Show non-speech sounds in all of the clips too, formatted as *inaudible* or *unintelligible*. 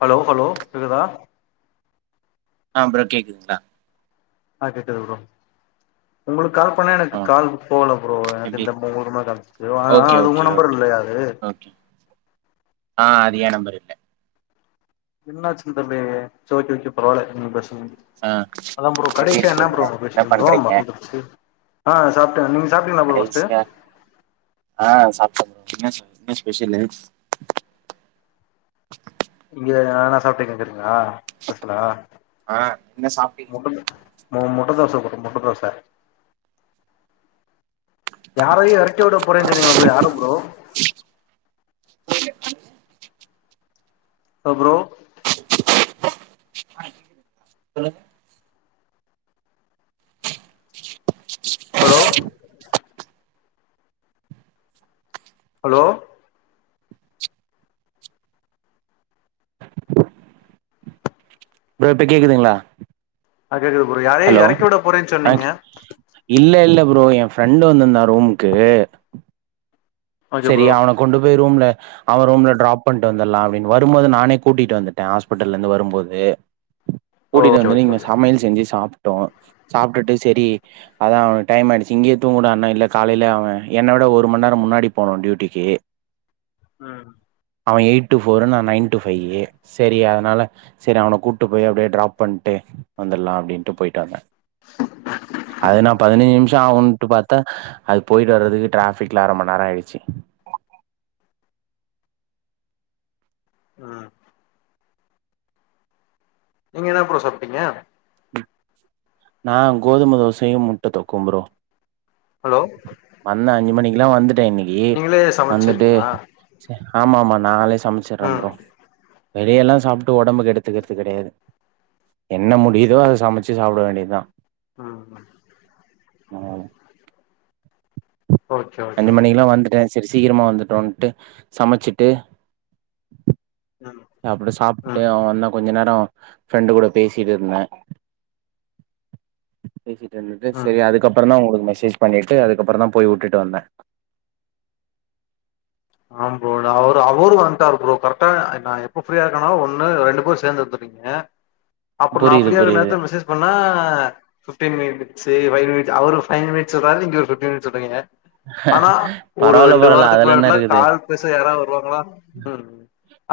Hello hello கேட்குதா அஹ் bro கேட்குதுங்கள ஆஹ் கேக்குதுங்க ப்ரோ உங்களுக் கால் பண்ண எனக்கு ஆ கால் போல ப்ரோ எனக்கு எப்டி இந்த முனு நம்பர் ஓகே அது உங்க ஓகே நம்பர் ஓகே இல்லையா அது ஆஹ் அது ஏன் நம்பர் இல்ல இன்னாச்சு தம்பி சோக்கி ஊச்சி பரவல ஆ *unintelligible* அதான் ப்ரோ எப்டி கடைசியா என்ன இருக்கீங்க ப்ரோ நம்ம என்ன பேசிட்டுருந்தோம் பண்றீங்க மறந்துருச்சு ஆ சாப்பிட்டேன் நீங் கடைசிங் ஆ சாப் என்ன என்ன ஷ்பெஷலு இங்க நா என்ன சாப்ட்ட கேட்டீங்களா ஸ்பெஷலா ஆ என்ன சாப்டீங்க முட்ட மு முட்ட தோச போட்ட முட்ட தோச யாரயோ எறக்கி விட போறேனிங்களே யார ப்ரோ ஹலோ ப்ரோ சொல்லுங் ஹலோ ஹலோ ப்ரோ இப்ப கேக்குதுங்களா ஆ கேக்குது ப்ரோ யாரயோ ஹலோ எறக்கி விட போறேன்னு ஆ சொன்னீங்க இல்ல இல்ல ப்ரோ ஏன் ஃப்ரெண்டு வந்துருந்தான் ரூமுக்கு ஓகே சரி ப்ரோ அவன கொண்டு போயி ரூம்ல அவன் ரூம்ல டிராப் பண்ணிட்டு வந்துரலா அப்டின்னு வரும்போது நானே கூட்டிட்டு வந்துட்டே ஹாஸ்பிடிட்டல்லருந்து வரும்போது கூடிட்டு ஓகே வந்துட்டு ஓகே இங்க ஓகே சமையல் செஞ்சு சாப் டோம் சாப்ட்டுட்டு செரி அதா அவனு டைமாயிடுச்சு இங்கே தூங்குடான்னே இல்ல காலைலே அவன் என்ன விட ஒரு மண் நேரம் முன்னாடி போனு டியூட்டிக்கு ம் அவன் எயிட் டு ஃபோரு நா நைன் டு ஃபையி செரி அனால செரி அவன கூட்டு போயி அப்டியே ட்ராப் பண்ணிட்டு வந்துரலா அப்டின்ட்டு போயிட்டு வந்தேன் அது நா பதினஞ்சு நிமிஷம் ஆவுன்ட்டு பாத்தா அது போயிட்டு வர்றதுக்கு டிராஃபிக்ல அர மண் நேரம் ஆயிடுச்சு ம் நீங்க என்ன ஃப்ரோ சாப்ட்டீங்க நா கோதும தோசையு முட்ட தொக்கும் ப்ரோ ஹலோ வந்தே அஞ்சு மணிக்கெல்லா வந்துட்டு ட்டே இன்னைக்கு நீங்களே வந்துட்டு சமச்சிருங்களா ஆமாமா நாங்களே சமைச்சிரோ ம் ப்ரோ வெளியலாம் சாப்ட்டு ஒடம்ப கெடுத்துக்கறது கெடயாது என்ன முடிதோ அத சமச்சு சாப்ட வேண்டியதுதா ம் ஆ ஓகே ஓகே அஞ்சு மணிக்குலா வந்துட்டே சரி சீக்கிரமா வந்துட்டோன்ட்டு சமச்சுட்டு ம் அப்டே சாப்ட்டு ம் அவே வந்தா கொஞ்ச நேர ஃப்ரெண்டு கூட பேசிட்டு இருந்தே பேசிட்டு இருந்துட்டு ம் செரி அதுக்கப்பறந்தா உங்களுக் மெசேஜ் பண்ணிட்டு அதுக்கப்பற தா போய் வுட்டுட்டு வந்தே ஆ ப்ரோ அவரு அவரு வந்துட்டாரு ஆ ப்ரோ கரெக்டா நா எப்ப ஃப்ரீ ஆனேனோ ஒண்ணு ரெண்டு பேரு சேந்து வந்துறீங்க அப்ற நா புரியுது ஃப்ரீயா இருக்க புரியுது நேரதுல மெசேஜ் பண்ணா ஃபிப்டீன் மினிட் சேரி வெயிட் வெயிட் அவரு ஒரு ஃபைவ் மினிட் சொறா நீங்க ஒரு ஃபிப்டீன் மினிட் சொல்றிங்க பரவால்ல பரவால அதுல என்ன முன்னாடிலா இருக்குது. கால் பேச யாராவது வருவாங்களா ம்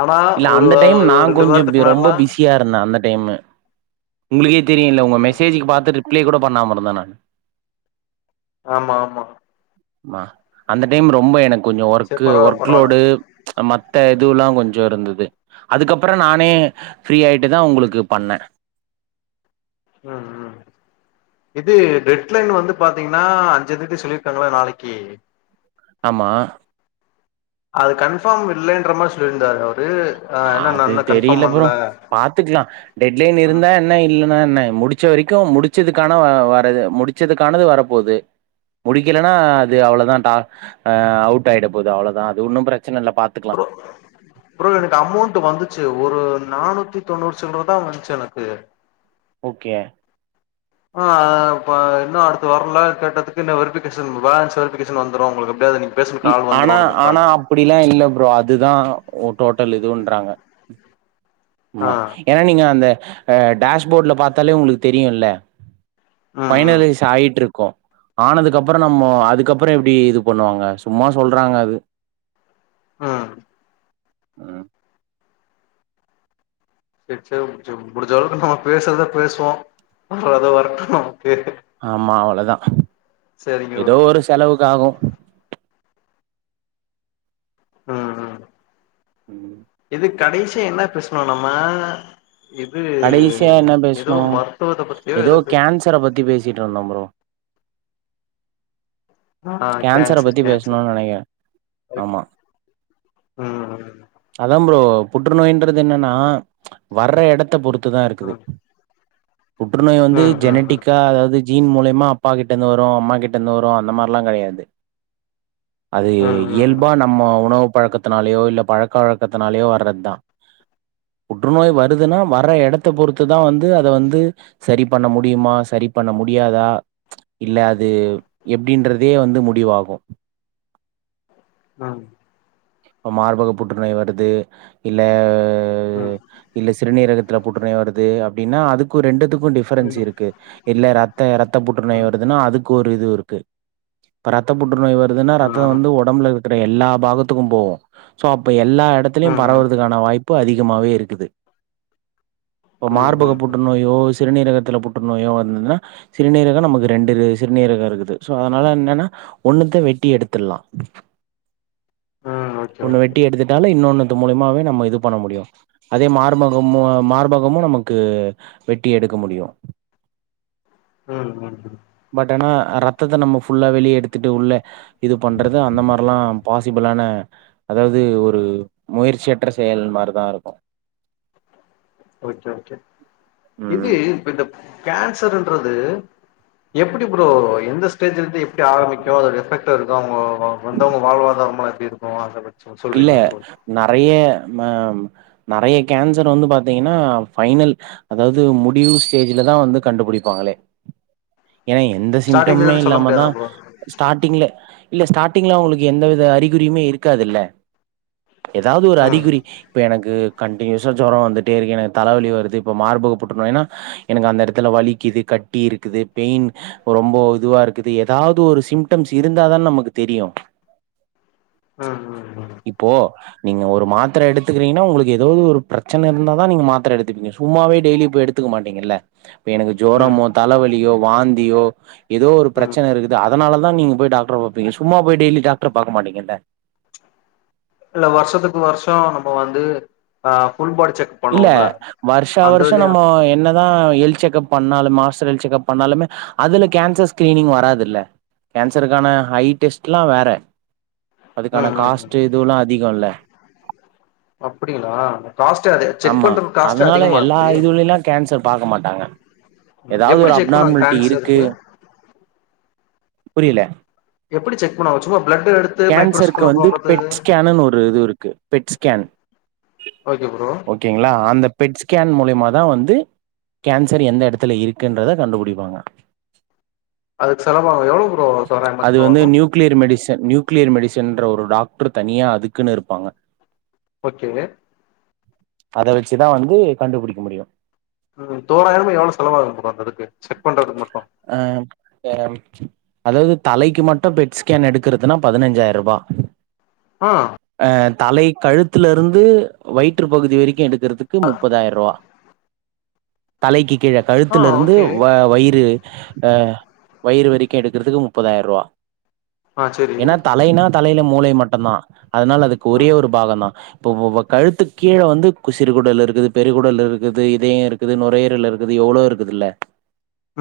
ஆனா இல்ல ஒரு அந்த டைம் நா ரெண்டு கொஞ்சோ வாரத்துக்கு ரொம்ப முன்னாடிலாம் பிஸியா இருந்தே அந்த டைமு உங்களுக்கே தெரியல உங்க மெசேஜுக்கு பாத்து ரிப்ளை கூட பண்ணாமருந்த நான் ஆமா ஆமா அந்த டைம் ரொம்ப எனக் கொஞ்ச சேரி ஒர்க்கு பரவால்ல ஒர்க் பரவால்ல லோடு மத் த இதுல்லாம் கொஞ்ச இருந்தது அதுக்கப்புற நானே ஃப்ரீ ஆயிட்டு தா உங்களுக்கு பண்ணே ஹும் உம் இது டெட்லைன் வந்து பாத்தீங்கன்னா அஞ்சந் தேதி சொல்லிருக்காங்கள நாளைக்கு ஆமா அது கன்ஃபார்ம் இல்லன்ற மாதிரி சொல்லிருந்தாரு அவர் அது தெரியல ப்ரோ பாத்துக்கலா டெட் லைன் ம் இருந்தா என்ன இல்ல னா என்ன முடிச்ச வரைக்கு முடிச்சதுக்கான வ வரது முடிச்சதுக்கானது வரப்போது முடிக்கலனா அது அவ்ளதா டா அவ்ட் ஆயிட போகுது அவ்வளதா அது ஒன்னு ப்ர ப்ரோ ப்ரோ எனக்கு அமௌண்ட் வந்துச்சு ஒரு நானூத்தி தொண்ணூறு சில்ற தா வந்துச்சு எனக்கு ஓக்கே ஆ ப இன்னு அடுத்து வர்ல கேட்டதுக்கு இன்ன வெரிஃபிகேஷன் பேலன்ஸ் வெரிஃபிகேஷன் வந்துரு உங்களுக்கு எப்டியாது பேசுன இ கால் வந்துரு ஆனா ஆனா உனக்குன்றாங்க அப்படிலா இல்ல ப்ரோ அதுதா ஓக் டோட்டல் இதுன்றாங்க ஆ ஆமா ஏன்னா நீங்க அந்த ஹ டேஷ்போட்ல பாத்தாலே உங்களுக்கு தெரியுல்ல ம் ம் ஃபைனலைஸ் ஆயிட்டு இருக் கு ஆனதுக்குப்புற நம்ம அதுக்கப்புற எப்படி இது பண்ணுவாங்க சும்மா சொல்றாங்க அது ஆஹ் அ செரி செரி முடிஞ் முடிஞ்ச அளவுக்கு நம்ம பேசுறத பேசுவோ வர்ரது வர்ட்டும் அப்டியே ஆமா அவ்ளதா சேரிங்க ஏதோ ப்ரோ ஒரு செலவுக்காகும் ம் ஹும் உம் இது கடைசிய என்ன பேசுனோ நம்ம இது கடைசியா என்ன ஏதோ பேசுனொ மருத்துவத்த பத்தியோ ஏதோ பே கேன்சர பத்தி பேசிட்டு இருந்தம் ப்ரோ ஆ கேன்சர கேன்சர் பத்தி கேன்சர் பேசுணோனு நெனக்கிற ஆமா ம் அதாம் ப்ரோ புற்றுநோய்ன்றதென்னன்னா வர்ற எடத்தை பொறு துதா இருக்குது ம் புற்றுநோய் வந்து ம் ம் ம் ஜெனட்டிக்கா அதாவது ஜீன் மூலியமா அப்பா கிட்டந்து வரூ அம்மா கிட்டந்து வரூ அந்த மா ப்புல்லா கடையாது அது ம் ம் இயல்பா நம்மோ உணவு பழக்கத்தினாலேயோ இல்ல பழக்க வழக்கத்தினாலயோ வர்றத் தான் புற்றுநோய் வருதுன்னா வர்ற எடத்த பொறுத்து தான் வந்து அத வந்து சரி பண்ண முடியுமா சரி பண்ண முடியாதா இல்ல அது அப்படின்றதே வந்து முடிவாகும் ஆஹ் மார்பக புற்றுநோய் வருது இல்லே ம் ம் ம் ம் ம் இல்ல சிறுநீரகத் புற்றுநோய் வருது அப்படின்னா அதுக்கு ரெண்டு டிஃபரன்ஸ் இருக்கு இல்ல ரத்த ரத்த புற்றுநோய் வருதுன்னா அதுக்கு ஒரு இது இருக்கு ரத்த புற்று புற்றுநோய் வருதுன்னா ரத்த வந்து உடம்பு இரு எல்லா பாகத்துக்கும் போவோம் சோ அப்ப எல்லா ம் இடத்துலயும் ம் பரவுரதுக்கானா வாய்ப்பு ரொம்ப அதிகமாவே இருக்குது இப்ப மார்பக ம் புற்று நோயோ சிறுநீரக த்துல புற்றுநோயூம் வந்ததுன்னா சிறுநீரகம் நமக்கு ரெண்டு சிறுநீரகம் இருக்குது சோ அதனால என்னன்னா ஒண்ணுத வெட்டி எடுத்துறலாம் ம் ஓகே ஒன்னு ஓகே வெட்டி எடுத்துட்டால இன்னொன்னு மூலியமாவே நம்ம இது பண்ண முடியும் அதே மார்பகமு மார்பகமும் நமக்கு வெட்டி எடுக்க முடியும் ம் ம் ம் அ ரத்தத்த நம்ம ஃபுல்லா வெளிய எடுத்துட்டு உள்ள இது பண்ணுறது அந்த மார்லா பாசிபுளான அதாவது ஒரு முயற்சியற்ற செயல் மாரிதா இருக்கூ ஓகே ஒகே ம் இது இப்ப இந்த கேன்சருன்றது எப்புடி ப்ரோ எந்த ஸ்டேஜ்லந்து எப்புடி ஆரம்புக்கூ அதோட எஃபெக்ட் இருக்கூ அவங்கோ ப்போ வந்தவங்க வாழ்வாதாரமா *unintelligible* இருக்கூ அத பத் இல்ல நறைய நம்ம நறைய கேன்சர் வந்து பாத்தீங்கன்னா ஃபைனல் அதாவது முடிவு ஸ்டேஜ்லதா வந்து கண்டுபுடிப்பாங்களே ஏனா எந்த ஸ்டார்டிங்ல சிம்டம்மே இருந்து சொல்ல இல்லாம தா முடியாதா ப்ரோ ஸ்டார்ட்டிங்ல இல்ல ஸ்டாடிங்லா அங்களுக்கு எந்தவித அறிகுறியுமே இருக்காதுல்ல ஏதாவ்து ஒரு ம் ம் அறிகுறி இப்ப எனக்கு கண் லேசா ஜோரோ வந்துட்டே இருக்கு எனக்கு தலவலி வருது இப்ப மார்பக புற்றுநோய்னா எனக்கு அந்த எடத்துல வலிக்கிது கட்டி இருக்குது பெயின் ஓ ரொம்போ இதுவா இருக்குது எதாவ்து ஒரு சிம்டம்ஸ் இருந்தாதான் நமக்கு தெரியு ஆ ஆ இப்போ நீங்க ஒரு மாத்தர எடுத்துக்குறீங்னா உங்களுக்கு எதோ ஒரு பிரச்சன இருந்தாதா நீங்க மாத்தர எடுத்துப்பீங்க சும்மாவே டெய்லி போய் எடுத்துக்க மாட்டீங்கல்ல இப்ப எனக்கு ம் ஜோரமோ தலவலியோ வாந்தியோ எதோ ஒரு ம் பிரச்சன இருக்குது அத் அதனாலதா நீங்க போய் டாக்ட்ர பாப்பீங்க சும்மா போய் டெய்லி டாக்ட்ர பாக்க மாட்டீங்கல்ல இல்ல வர்ஷத்துக்கு வர்ஷ நம்ம வந்து ஆ ஃபுல் பாடி செக் இல்ல பண்ணுவோம்ல வர்ஷா அந்த வர்ஷ இதுலயு நம்ம என்ன தா ஹெல்த் செக்கப் பண்ணாலும் மாஸ்டரல் செக்கப் பண்ணாலுமே அதுல கேன்சர் ஸ்கிரீனிங் வராதுல்ல கேன்சருக்கான ஹை டெஸ்ட்லா வேற ம் அதுக்கான ம் ம் காஸ்ட்டு இதுவுலா அதிகல்ல அப்டிங்ளா ஆமா அதனால எல்லா இருக்கு இதுவுலைலா கேன்சர் பாக்க மாட் டாங்க ம் எதாவ்து எப்டி ஒரு செக் பண்ணுவாங்க அப்னார்மல்ட்டி இருக்கு கேன்சருக்கு புரியல எப்டி செக் பண்ணுவாங்க சும்மா பிளட் எடுத்து கேன்சருக்கு மைக்ரோஸ்கோப்ல வந்து பாத்து பெட் ஸ்கேனுன் ஒரு இது இருக்கு பெட் ஸ்கேன் ஓகே ப்ரோ ஓகேங்ளா அந்த பெட் ஸ்கேன் மூல்ய மதா வந்து கேன்சர் எந்த எடத்துல இருக்குன்றத கண்டுபுடிப்பாங்க அதுக்கு செலவாகு எவளோ ப்ரோ தோராயமா செலவாகு த நியூ க்ளியர் மெடிசன்ற ஒரு டாக்ட்ரு தனியா அதுக்குன்னு இருப்பாங்க ஓகேங்க அத வச்சுதா வந்து கண்டுபுடிக்க முடியு ம் தோராயம எவளோ செலவாகு ப்ரோ அந்த இதுக்கு செக் பண்றதுக்கு மட்டு அதாவ்து தலைக்கு மட்டு பெட் ஸ்கேன் எடுக்றதுனாப் பதுனஞ்சாயிர்ருவா ஆ தலை கழுத்துல இருந்து வயிற்று பகுதி வரைக்கு எடுக்றதுக்கு முப்பதாயிர்ருவா தலைக்கி கீழ ஆ கழுத்துல இருந்து ஓகே வா வயிறு ஆ வயிறு வரைக்கு எடுக்றதுக்கு முப்பதாயிர்ருவா ஆ செரி தலையில மூளை மட்டுந்தா அதனால அதுக்கு ஆ ஒரே ஒரு பாகோந்தா இப்போ வ வ கழுத்துக்கீழ வந்து குஷ் சிறுகுடல் இருக்குது பெருகுடல் இருக்குது இதயம் இருக்குது நுரையீரல் இருக்குது எவ்வளவோ இருக்குதுல்ல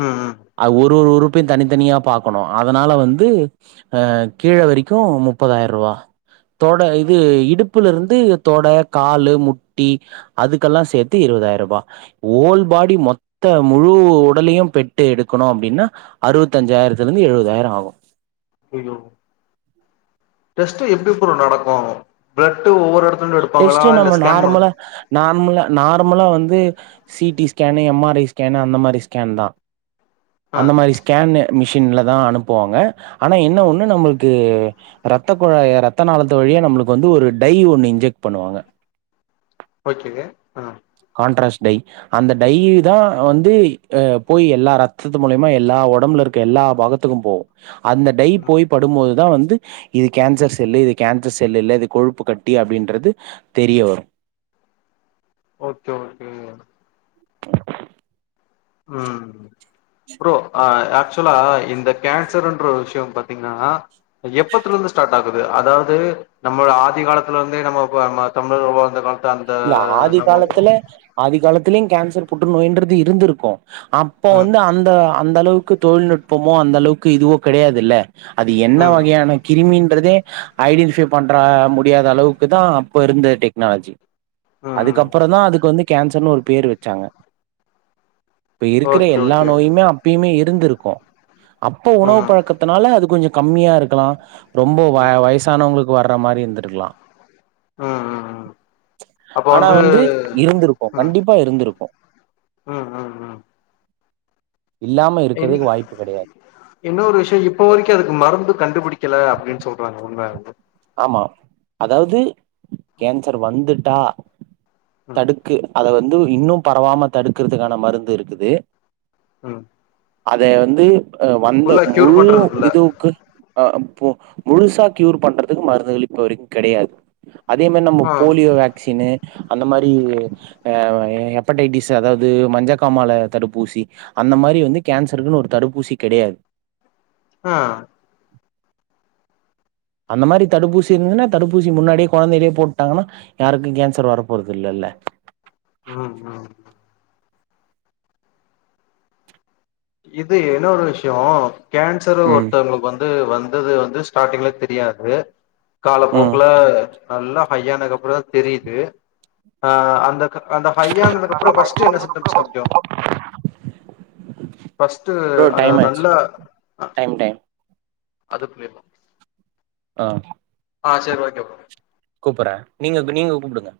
ம் ம் அ ஒரு ஒரு உறுப் தனித்தனியா பாக்கணும் அதனால வந்து அ கீழ வரைக்கும் முப்பதாயிரருவா தொட இது இடுப்புல இருந்து தொட காலு முட்டி அதுக்கெல்லா சேத்து இருவதாயிரருவா ஓல் பாடி மொத்த முழு உடலையும் பெட்டு எடுக்கணும் அப்டின்னா அறுவத்தஞ்சாயிரத்துல இருந்து எழுவதாயிரம் ஆவும் *unintelligible* டெஸ்ட்டு எப்டி புரோ நடக்கும் பிளட்டு ஒவ்வொரு எடத்துல இருந்து எடுப்பாங்களா டெஸ்ட்டு இல்ல நம்ப ஸ்கேன் பண்ண நார்மலா நார்மலா நார்மலா வந்து CD scan M R I scan அந்த மாரி ஸ்கேன் தா ஆ அந்த மாரி ஸ்கேன்னு மிஷின்ல தா அனுப்புவாங்க ஆனா என்ன ம் ஒன்னு நம்ளுக்கு ரத்த குழாய்ய ரத்தநாளத்து வழியா நம்ளுக்கு வந்து ஒரு டை ஒண்ணு இன்ஜெக் பண்ணுவாங்க ஓகே ஆஹ் அன் ட்ரஸ் டை அந்த டை தா வந்து ஆஹ் போய் எல்லா ரத்தத்து மூலியமா எல்லா ஒடம்புல இருக்க எல்லா பாகத்துக்கும் போகும் அந்த டை ம் போய் படும்போது தா வந்து இது கேன்சர் செல்லு இது கேன்சர் செல் இல்ல இது கொழுப்பு கட்டி அப்டின்றது தெரிய வரும் ஓகே ஓகே உம் புரோ ஆஹ் ஆக்சுலா இந்த கேன்சருன்ற விஷயோ பாத்தீங்கன்னா எப்பத்துலந்து ஸ்டார்ட் ஆகுது அதாவ்து நம்ப ஆதி காலத்துலந்தே நம்ப *unintelligible* தமிழர்கள் வாழ்ந்த கால் இல்ல ஆதி காலத்துல ஆதி காலத் துலயு கேன்சர் புற்று நோய்ன்றது இருந்துருக்கூ அப்போ ம் வந்து அந்த அந்த அளவு க்கு தொழில்நுட்பமா அந்த அளவுக்கு இதுவோ கெடையாதுல்ல அது என்ன ம் வகையான கிருமின் குறதே ஐடென்டிஃபை பண்ற முடியாத அளவுக்கு தா அப்ப இருந்த டெக்னாலஜி ம் ம் அதுக்கப்பறோ தா அதுக்கு வந்து கேன்சர்ன்னு ஒரு பேர் வெச்சாங்க இப்ப இருக்குற ஓகே எல்லா ஓகே நோயுமே அப்பேய்யுமே இ இருந்திருக்கூ அப்போ ம் உணவு பழக்கத்துனால அது கொஞ்சோ கம்மியா இருக்கலா ரொம்போ வ ம் ம் வயசானவங்களுக் வர்ற மாரி இருந்திருக்கலா. ஹ்ம் ஹ்ம் ஹ்ம் ஆனா வந்து இருந்திருக்கு. ம் கண்டிப்பா இருந்திருக்கு. ம் ம் ம் இல்லாம இன் இருக்கிறதுக்கு வாய்ப்பு கெடையாது இன்னோரு விஷ்யோ இப்ப வரைக்கு அதுக்கு மருந்து கண்டுபிடிக் க்கல அப்டின்னு சொல்றாங்க உண்மயா ப்ரோ மா அதாவ்து கேன்சர் வந்துட் டா ம் தடுக்கு அதாவ் ந்து இன்னு பரவாம தடுக்கறதுக்கான மருந்து இருக்குது. உஹ்ம் அத வந்து அஹ வந்த முழு பண்றதுக்குள்ள இதுவுக்கு அஹ் போ முழுசா க்யூர் பண்ற துக் மருந்துகள் இப்போ வரைக்கு கெடையாது. அதே மாரி நம்ம ஆ போலியோ வேக்சினு, அந்த மாதிரி ஆஹ் ஹெப்படைட்டிசு அதாவது மஞ்சக்காமால தடுப்பூசி அந்த மாரி வந்து கேன்சர்க்குனு ஒரு தடுப்பூசி கெடையாது. ஆஹ் அந்த மாரி தடுப்பூசி இருந்துனா தடுப்பூசி முன்னாடியே கொழந்தேலயே போட்டாங்கன்னா யாருக்கு கேன்சர் வரப்போறது இல்லல்ல உஹ்ம் உம் இது என்னொரு விஷ்யோ கேன்சரு ம் ஒருத்தங்கள்க்கு வந்து வந் வந்தது வந்து ஸ்டார்ட்டிங்ல தெரியாது. ம் காலப்போக்ல நல்லா ஹய்யானக்கு அப்றோதா தெரிது. ஆஹ அந்த அந்த ஹையானதுக்கப்றோ ஃபர்ஸ்ட் என்ன சிம்டம்ஸ் காமிக்கு ஃபஸ்ட்டு ப்ரோ அத டைம் ஆச்சு நல்லா டைம் டைம் அதுக்குளேவா ஆஹ ஆஹ் செர் ஓகே ப்ரோ கூப்பட்ற நீங்கக் நீங்க கூப்டுங்க.